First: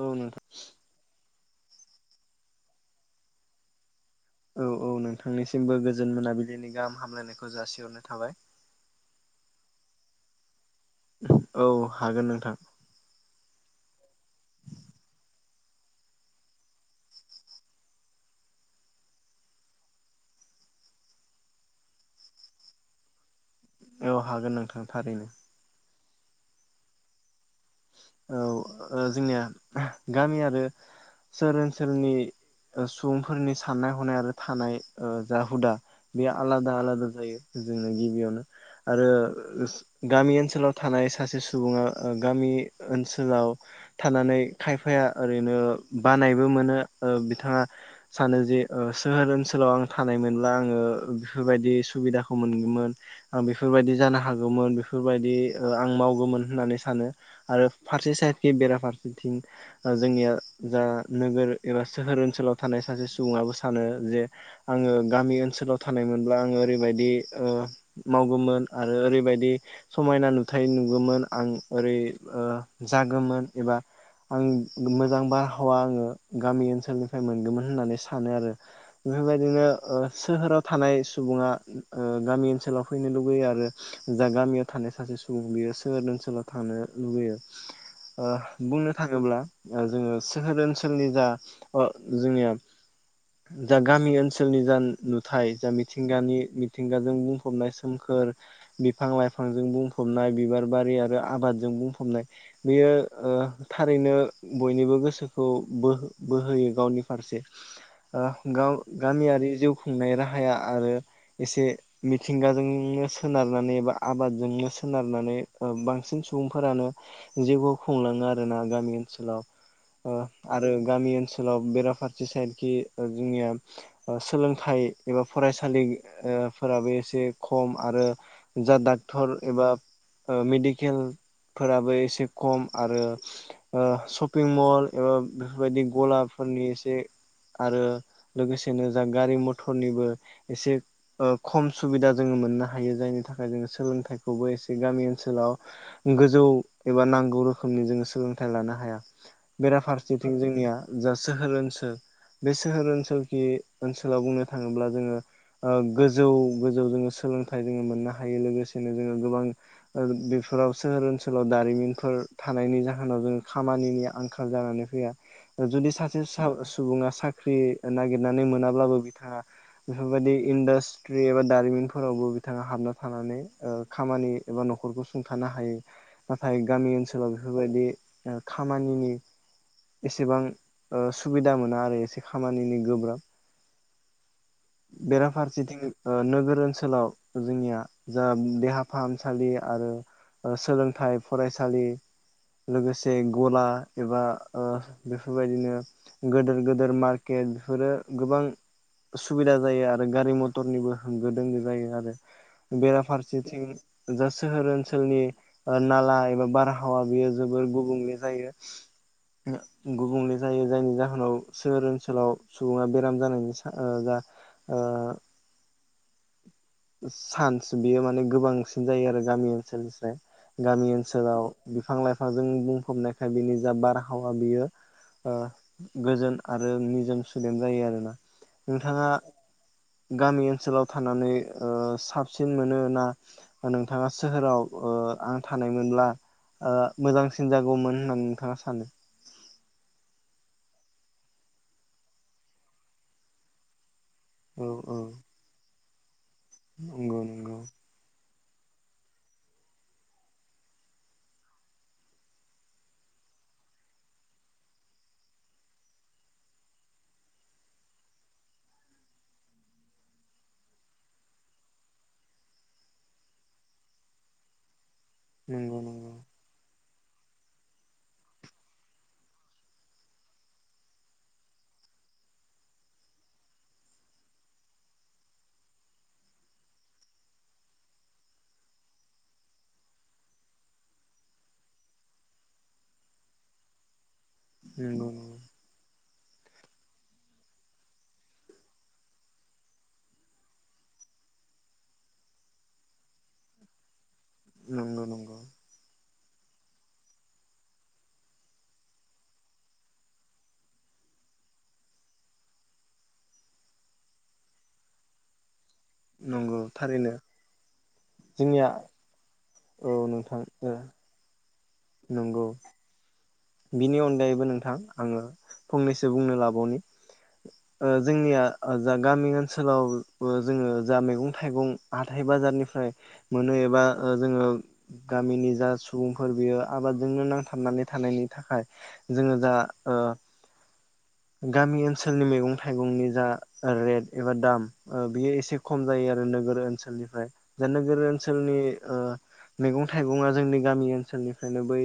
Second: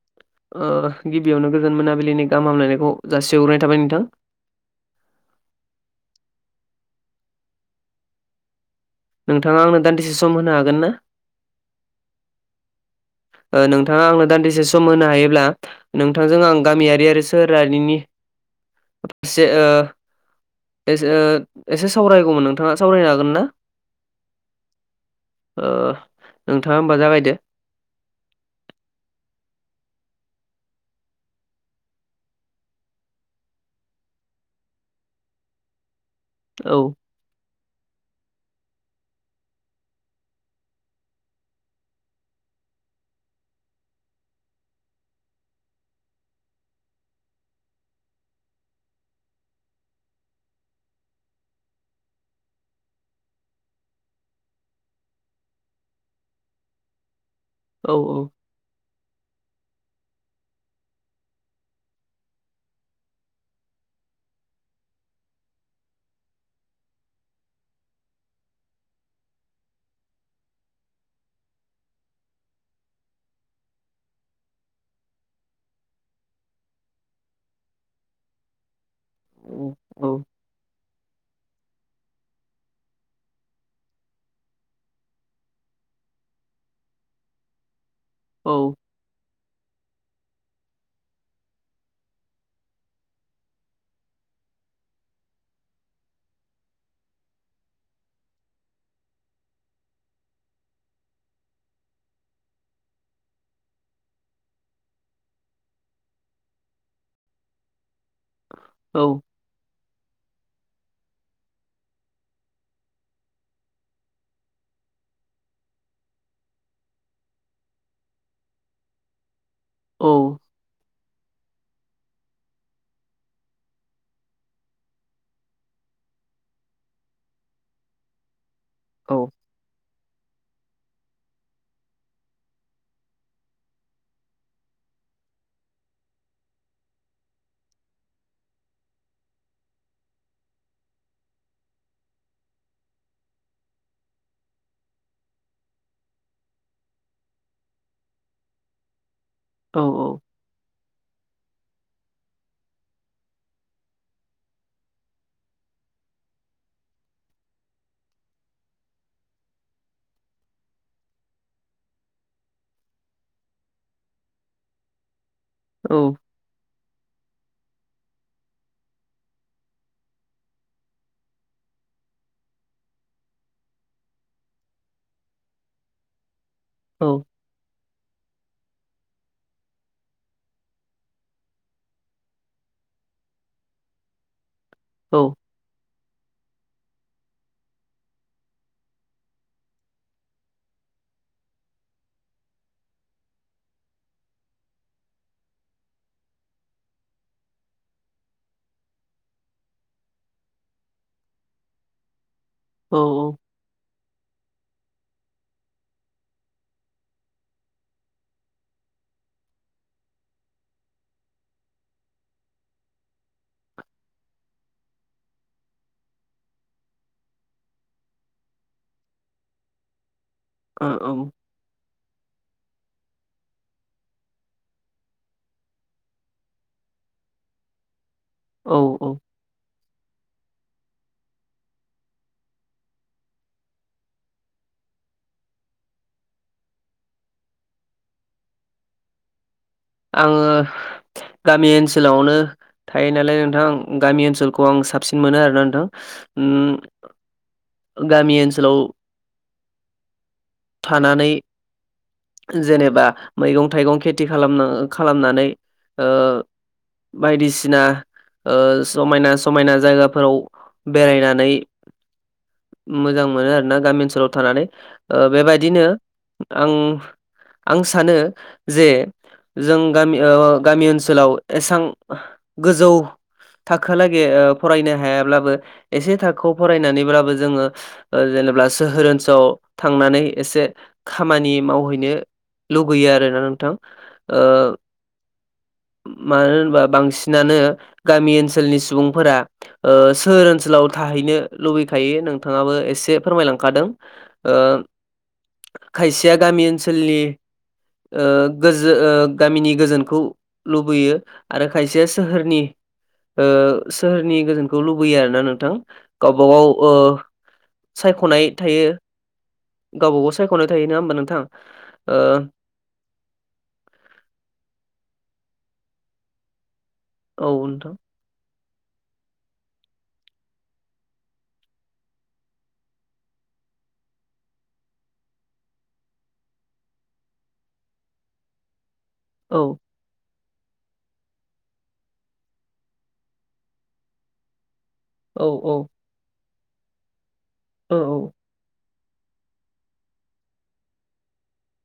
औ नोंथां ओ गिबियावनो गोजोन मोनाबिलिनि गाहाम हामलायनायखौ जासिहरनाय थाबाय नोंथां। औ औ नोंथांनिसिमबो गोजोन मोनाबिलिनि गाहाम हामलायनायखौ जासिहरनाय थाबाय। नोंथाङा आंनो दान्दिसे सम होनो हागोन ना? औ हागोन नोंथां। नोंथाङा आंनो दान्दिसे सम होनो हायोब्ला नोंथांजों आं गामियारि आरो सोहोरारिनि,, से ओ,, ए एसे सावरायगौमोन नोंथाङा सावरायनो हागोन ना? औ हागोन नोंथां थारैनो। ओ नोंथाङा होमबा जागायदो। औ जोंनिया गामि आरो,, सोहोर ओनसोलनि सुबुंफोरनि साननाय हनाय आरो थानाय जा हुदा,, बेयो औ आलादा- आलादा जायो। जोंनो गिबियावनो आरो गामि ओनसोलाव थानाय सासे सुबुङा ओ गामि,, ओनसोलाव थानानै खायफाया ओरैनो बानायबो मोनो ओ बिथाङा,, सानो जे सोहोर ओनसोलाव आं थानाय मोनब्ला आङो बेफोरबायदि सुबिदाखौ मोनगोन। आं बेफोरबायदि जानो हागौमोन बेफोरबायदि आं मावगौमोन होननानै सानो,, आरो औ फारसे साइदनि बेराफार,, थिं जोंनिया जा नोगोर एबा सोहोर ओनसोलाव थानाय सासे सुबुङाबो सानो,, जे आङो गामि ओनसोलाव थानायमोनब्ला आङो ओरैबायदि मावगौमोन आरो,, ओरैबायदि समायना नुथाय नुगौमोन आं ओरै,, जागोमोन एबा,, आं मोजां बारहावा आङो गामि ओनसोलनिफ्राय मोनगौमोन होननानै सानो आरो,, बेफोरबायदिनो औ सोहोराव थानाय,, सुबुङा गामि ओनसोलाव फैनो लुुबैयो आरो जा गामियाव थानाय सासे सुबुं बियो सोहोर,, ओनसोलाव थांनो लुबैयो ओ औ बुंनो थाङोब्ला,, जोङो सोहोर ओनसोलनि जा ओ जोंनिया,, जा गामि ओनसोलनि जा नुथाय जा मिथिंगानि मिथिंगाजों बुंफबनाय सोमख खोर बिफां लाइफांजों बुंफबनाय बिबार बारि आरो आबादजों बुं फबनाय बेयो ओ थारैनो बयनिबो गोसोखौ बोहोयो गावनि [unintelligible] ओ औ गामियारि जिउ खुंनाय राहाया आरो एसे मिथिंगाजोंनो सोनारनानै एबा आबादजोंनो सो नानै बांसिन सुबुं फोरानो जिउखौ खुंलाङो आरोना गामि ओनसोलाव ओ आरो गामि ओन ओनसोलाव बेराफारसे साइडखि जोंनिया सोलोंथाइ एबा फरायसालि फोराबो एसे खम आरो जा औ डक्टर एबा ओ मेडिकेल फोराबो एसे खम आरो शपिं मल एबा बेफोरबायदि गलाफोर नि एसे आरो लोगोसेनो जा गारि मथरनिबो एसे ओ खम सुबिदा जोङो मोननो हायो जायनि थाखाय जोङो सोलोंथाइखौबो एसे गामि ओनसोलाव गोजौ एबा नांगौ रोखोमनि जोङो सोलोंथाइ लानो हाया। औ बेराफारसेथिं जोंनिया जा सोहोर ओनसोल बे सोहोर ओनसोलखि ओनसोलाव बुंनो थाङोब्ला जोङो ओ गोजौ गोजौ जोङो सोलोंथाइ जोङो मोननो हायो लोगोसेनो जोङो गोबां ओ बेफोराव सोहोर ओनसोलाव दारिमिनफोर थानायनि जाहोनाव जोङो खामानिनि आंखाल जानानै फैया। जुदि औ सासे सु सुबुङा साख्रि नागिरनानै मोनाब्लाबो बिथाङा बेफोरबायदि इडास्ट्रि एबा दारिमिन फोरावबो बिथाङा हाबना थानानै ओ खामानि एबा न'खरखौ सुंथानो हायो। हायो नाथाय गामि औ ओनसोलाव बेफोरबायदि खामानिनि एसेबां ओ सुबिदा मोना आरो एसे खामानिनि गोब्राब। [inaudible] बेराफारसेथिं ओ नोगोर ओनसोलाव जोंनिया जा देहा फाहामसालि आरो सोलोंथाइ फरायसालि लोगोसे गला एबा ओ बेफोरबायदिनो गेदोर गेदोर मार्केट बेफोरो गोबां सुबिदा जायो आरो गारि मथरनिबो होंगो दोंगो जायो आरो। बेराफारसेथिं जा सोहोर ओनसोलनि नाला एबा बारहावा बेयो जोबोर गुबुंले जायो। गुबुंले जायो जायनि जाहोनाव सोहोर ओनसोलाव सुबुङा बेराम जानायनि जा ओ। [inaudible] चान्स बेयो माने गोबांसिन जायो आरो गामि ओनसोलनिफ्राय गामि ओनसोलाव बिफां लाइफांजों बुंफबनायखाय बिनि जा बारहावा बियो ओ गोजोन आरो निजोम सुदेम जायो आरोना औ औ नोंथाङा औ गामि ओनसोलाव थानानै साबसिन ओ मोनो ना नोंथाङा सोहोराव ओ आं थानायमोनब्ला मोजांसिन जागौमोन होननानै नोंथाङा सानो आङो गामि ओनसोलावनो थायो नालाय नोंथां गामि औ ओनसोलखौ आं औ साबसिन मोनो आरोना नोंथां नंगौ नंगौ ओम गामि ओनसोलाव थानानै जेनेबा मैगं थाइगं खेथि खालाम खालामनानै ओ बायदिसिना ओ समायना समायना जायगाफोराव बेरायनानै मोजां मोनो आरो ना गामि ओनसोलाव थानानै ओ नंगौ बेबायदिनो नंगौ आं आं सानो जे जों गामि गामि ओनसोलाव एसां गोजौ थाखो लागे फरायनो हायाब्लाबो एसे थाखोआव फरायनानैब्लाबो जोङो ओ होनोब्ला सोहोर ओनसोलाव थांनानै एसे खामानि मावहैनो लुबैयो आरोना नोंथां ओ औ मानो होनबा बांसिनानो गामि ओनसोलनि सुबुंफोरा सोहोर ओनसोलाव थां थाहैनो लुबैखायो नोंथाङाबो एसे फोरमायलांखादों ओ नंगौ नंगौ खायसेया गामि ओनसोलनि गामिनि गोजोनखौ लुबैयो आरो खायसेया सोहोरनि ओ सोहोरनि गोजोनखौ लुबैयो आरोना नोंथां गावबा नंगौ गाव थारैनो सायख'नाय जोंनिया थायो औ गावबागाव नोंथां सायख'नाय ओ थायोना होमबा नोंथां ओ नंगौ बिनि अनगायैबो नोंथां आङो फंनैसो बुंनो लाबावनि औ ओ नोंथां जोंनिया जा गामि ओनसोलाव जोङो जा मैगं थाइगं हााइ बाजारनिफ्राय मोनै एबा जोङो गामिनि जा सुबुंफोर बियो आबादजोंनो नांथाबनानै थानायनि थाखाय जोङो दा औ ओ गामि ओनसोलनि मैगं थाइगंनि जा रेट एबा दाम बेयो औ एसे खम जायो आरो नोगोर ओनसोलनिफ्राय दा औ नोगोर ओनसोलनि ओ मैगं थाइगं आ जोंनि गामि ओनसोलनिफ्रायनो बै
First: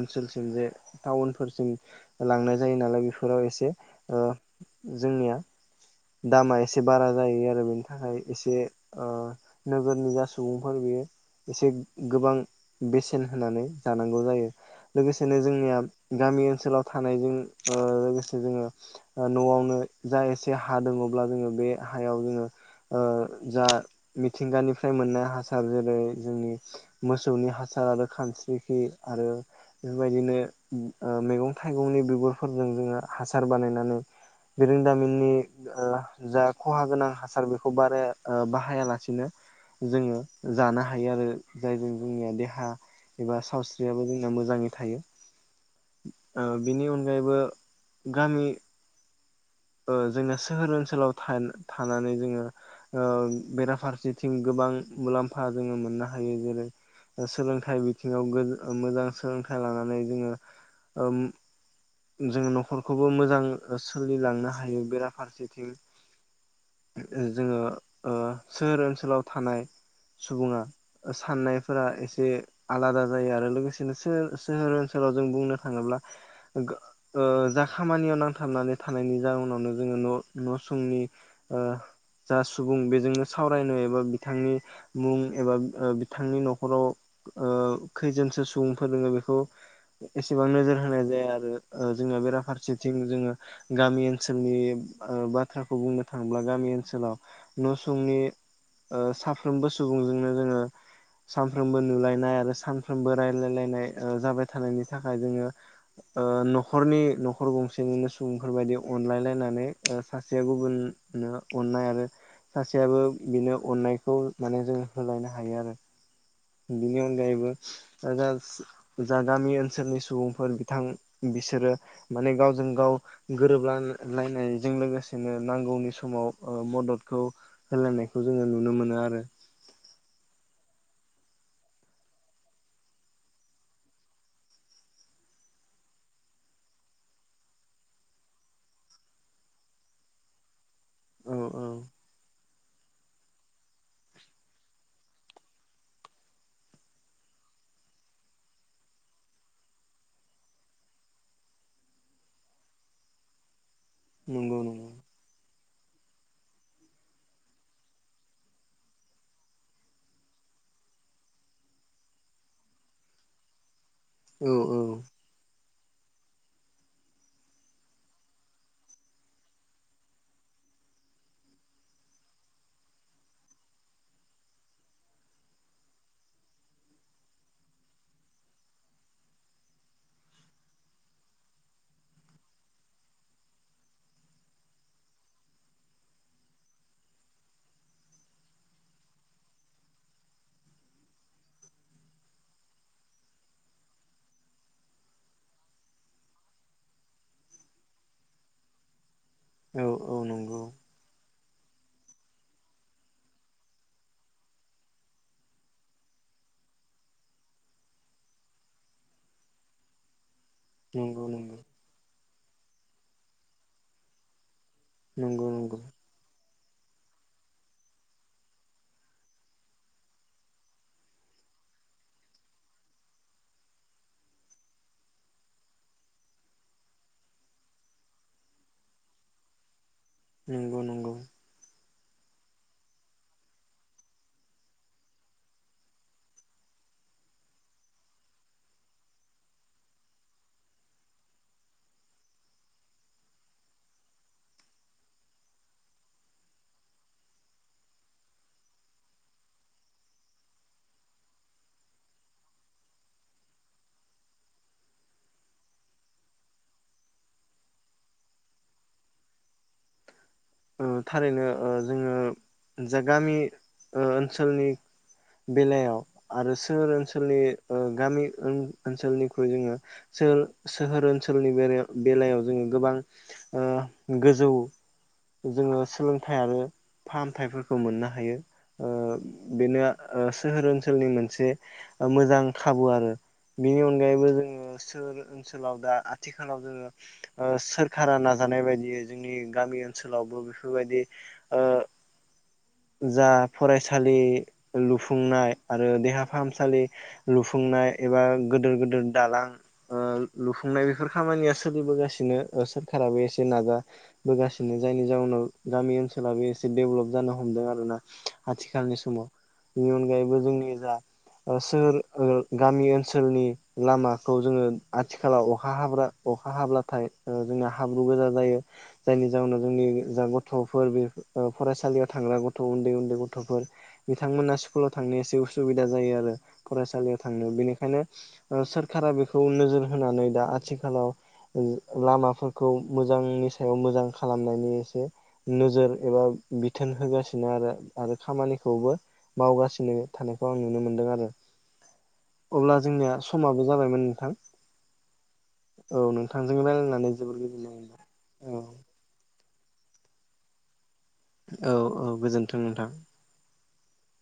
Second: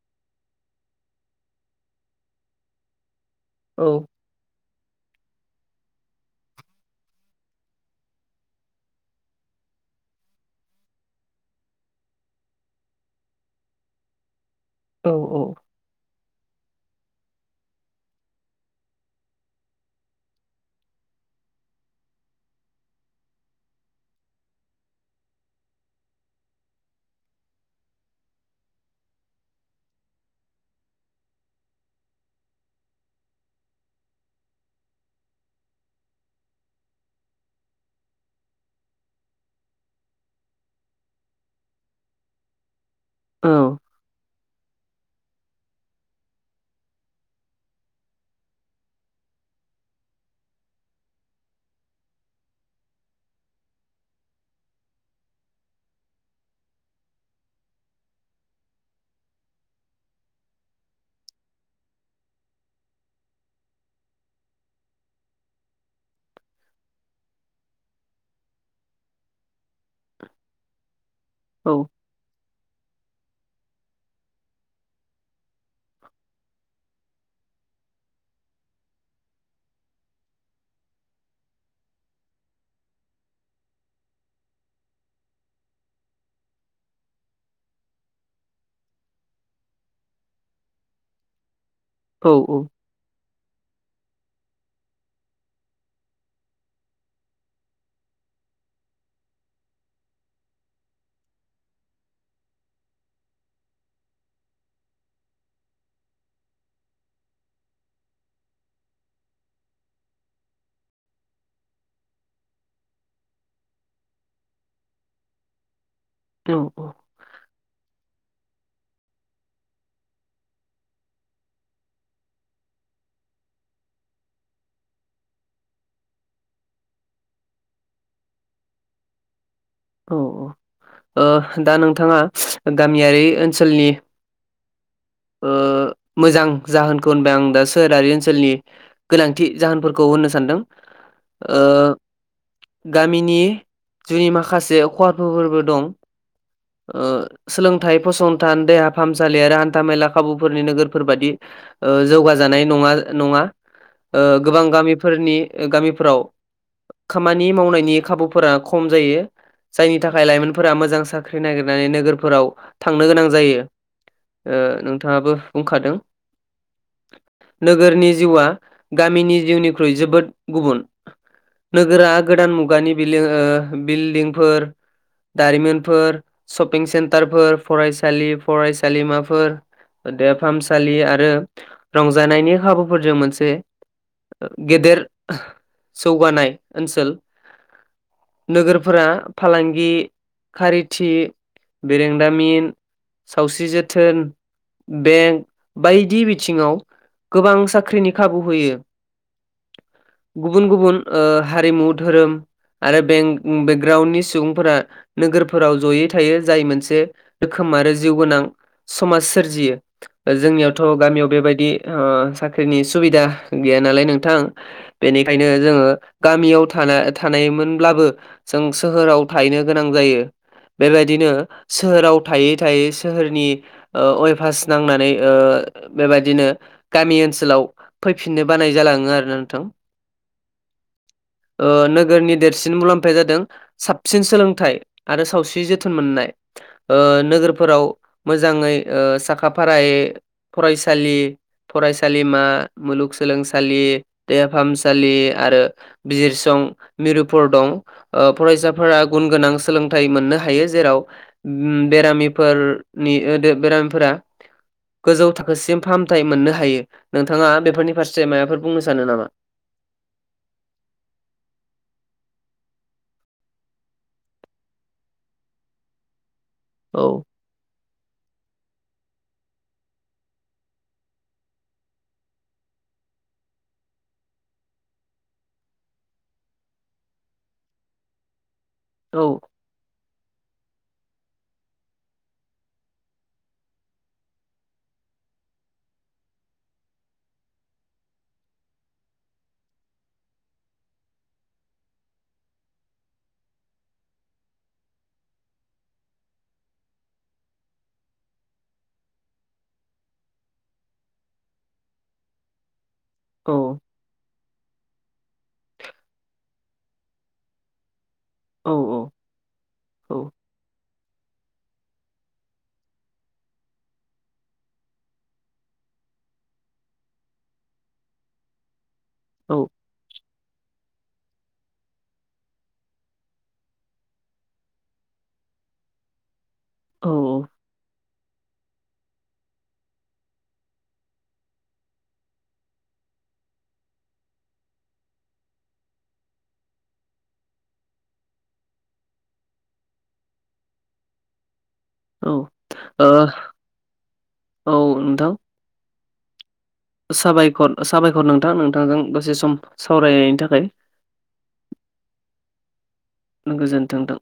ओनसोलसिम जे टाउनफोरसिम लांनाय जायो नालाय बेफोराव एसे औ ओ जोंनिया दामा एसे बारा जायो आरो बेनि थाखाय एसे नोगोरनि जा सुबुंफोर बेयो एसे गोबां बेसेन होनानै जानांगौ जायो औ लोगोसेनो जोंनिया गामि ओनसोलाव थानायजों लोगोसे जोङो न'आवनो जा एसे हा दङब्ला जोङो बे हायाव जोङो जा मिथिंगानिफ्राय मोननाय हार जेरै जोंनि मोसौनि हासार आरो खानस्रिखि आरो बेबायदिनो मैगं थाइगंनि बिगुरफोरजों जोङो हासार बानायनानै बिरोंदामिननि जा खहा गोनां हासार बेखौ बाराया बाहायालासिनो जोङो जानो हायो आरो जायजों जोंनिया देहा एबा औ औ सावस्रियाबो जोंना मोजाङै थायो बेनि अनगायैबो गामि जोंना सोहोर ओनसोलाव थानानै जोङो बेराफारसेथिं गोबां मुलाम्फा जोङो मोननो हायो जेरै सोलोंथाइ बिथिङाव मोजां सोलोंथाइ लानानै जोङो जों न'खरखौबो मोजां सोलिलांनो हायो बेराफारसेथिं जोङो सोहोर ओनसोलाव थानाय सुबुङा औ साननायफोरा एसे आलादा जायोआरो लोगोसेनो सोहोर ओनसोलाव जों बुंनो थाङोब्ला खामानि याव नांथाबनानै थानायनि जाउनावनो जोङो न न' सुंनि जा सुबुं बेजोंनो सावरायनो एबा बिथांनि मुं एबा बिथांनि न'खराव खैजोनसो सुबुं फोरोङो बेखौ एसेबां नोजोर होनाय जाया आरो जोंङो बेराफारसेथिं जोङो गामि ओनोल ओनसोलनि बाथ्राखौ बुंनो थाङोब्ला गामि ओनसोलाव न' संनि साफ्रोमबो सुबुंजोंनो जोङो सानफ्रोमबो नुलायनाय आरो सानफ्रोमबो रायलायलायनाय जाबाय थानायनि थाखाय जोङो न'खरनि न'खर गंसेनिनो सुबुंफोर बायदियाव अनलाय लायनानै सासेया गुबुननो अननाय आरो सासेयाबो बिनो अननायखौ माने जों होलायनो हायो आरो औ बिनि अनगायैबो आरो सि जा गामि ओनसोलनि सुबुंफोर बिथां बिसोरो माने गावजों गाव गो रोबलान लायनायजों लोगोसेनो नांगौनि समाव ओ मददखौ होलायनायखौ जोङो नुनो मोनो आरो। औ औ ओ दा नोंथाङा गामियारि ओनसोलनि [inaudible] ओ मोजां जाहोनखौ होनबाय आं दा सोहोरारि ओनसोलनि गोनांथि जाहोनफोरखौ होननो सानदों। औ ओ औ गामिनि जुयै माखास से खहाफोरबो दं। ओ सोलोंथाइ फसंथान देहा फाहामसालि आरो हान्था मेला खाबुफोरनि नोगोरफोर बादि ओ जौगाजानाय नङा नङा ओ नंगौ गोबां नंगौ गामिफोरनि गामिफोराव खामानि मावनायनि खाबुफोरा खम जायो। जायनि थाखाय लाइमोनफोरा मोजां साख्रि नागिरनानै नोगोरफोराव थांनो गोनां जायो। औ ओ औ नोंथाङाबो बुंखादों नोगोरनि जिउआ गामिनि जिउनिख्रुइ जोबोद गुबुन‌। नोगोरा गोदान मुगानि बिलों ओ बिल्दिंफोर दारिमिनफोर शपिं सेन्टारफोर फरायसालि फरायसालिमाफोर ओ देहा फाहामसालि आरो रंजानायनि खाबुफोरजों मोनसे ओ गेदेर जौगानाय ओनसोल। नोगोरफोरा फालांगि खारिथि बेरेंदामिन सावस्रि जोथोन बेंक बायदि बिथिङाव गोबां साख्रिनि खाबु होयो। औ औ नंगौ गुबुन गुबुन ओ हारिमु धोरोम आरो बें ओ बेकग्राउनि सुबुंफोरा नोगोरफोराव जयै थायो जाय मोनसे रोखोम आरो जिउ गोनां समाज सोरजियो। ओ जोंनियावथ' नंगौ गामियाव नंगौ बेबायदि ओ साख्रिनि सुबिदा गैया नालाय नोंथां बेनिखायनो नंगौ नंगौ जोङो गामियाव थाना थानायमोनब्लाबो जों सोहोराव थाहैनो गोनां जायो। बेबायदिनो सोहोराव थायै थायै सोहोरनि ओ अइभास नांनानै ओ ओ बेबायदिनो गामि ओनसोलाव फैफिननो बानाय जालाङो आरोना नोंथां। नोंगौ नोंगौ। ओ नोगोरनि देरसिन मुलाम्फाया जादों साबसिन सोलोंथाइ आरो सावस्रि जोथोन मोननाय ओ नोगोरफोराव मोजाङै ओ साखा फारायै फरायसालि फरायसालिमा मुलुगसोलोंसालि देहा फाहामसालि आरो बिजिरसं सं मिरुफोर दं ओब फरायसाफोरा गुन गोनां सोलोंथाइ मोननो हायो जेराव अम बेरामिफोरनि ओ दो बेरामिफोरा गोजौ थाखोसिम फाहामथाय मोननो हायो नोंथाङा बेफोरनि फारसे मायबाफोर बुंनो सानो नामा? [inaudible] ओ थारैनो ओ जोङो जा गामि ओ ओनसोलनि बेलायाव आरो सोहोर औ ओनसोलनि ओ गामि ओन ओनसोलनिख्रुइ जोङो सोहोल सोहोर ओनसोलनि बेरायाव बेलायाव जोङो गोबां ओ गोजौ [inaudible] जोङो सोलोंथाइ आरो फाहामथाइफोरखौ मोननो हायो ओ औ बेनो आ ओ सोहोर ओनसोलनि मोनसे ओ मोजां खाबु आरो। बेनि अनगायैबो जोङो सोहोर ओनसोलाव दा आथिखालाव जोङो ओ सोरखारा नाजा जानाय बायदियै जोंनि गामि ओनसोलावबो बेफोरबायदि ओ [inaudible] जा फरायसालि लुफुंनाय आरो देहा फाहामसालि लुफुंनाय एबा गोदोर गोदोर दालां ओ लुफुंनाय बेफोर खामानिया सोलिबोगासिनो ओ सो खाराबो एसे औ नाजाबोगासि नो जायनि जाउनाव गामि ओनसोलाबो एसे डेभलप जानो हमदों आरो ना। औ आथिखालनि समाव बेनि औ अनगायैबो जोंनि जा ओ सोहोर ओ गामि ओनसोलनि लामाखौ जोङो आथिखालाव अखा हाब्रा अखा हाब्लाथाय ओ जोंना हाब्रु गोजा जायो जायनि औ जाहोनाव जोंनि जा थफोर बे ओ फरायसालियाव थांग्रा गथ उन्दै उन्दै गथफोर बिथांमोना स्कुलाव थांनाय एसे उ उसुबिदा जायो आरो औ फरायसालियाव थांनो बेनिखायनो ओ सोरखारा बेखौ नोजोर होनानै दा आथिखालाव ओ लामाफोरखौ मोज मोजांनि सायाव मोजां खालामनायनि एसे नोजोर एबा बिथोन होगासिनो आरो आरो खामानिखौबो मावगासिनो थानायखौ आं नुनो मोनदों आरो औ अब्ला जोंनिया समाबो जाबायमोन नोंथां ओ औ नोंथां औ नोंथां साबायखर साबायखर नोंथां औ नोंथांजों दसे सम सावरायनायनि थाखाय औ औ गोजोन्थों नोंथां गोजोनथों नोंथां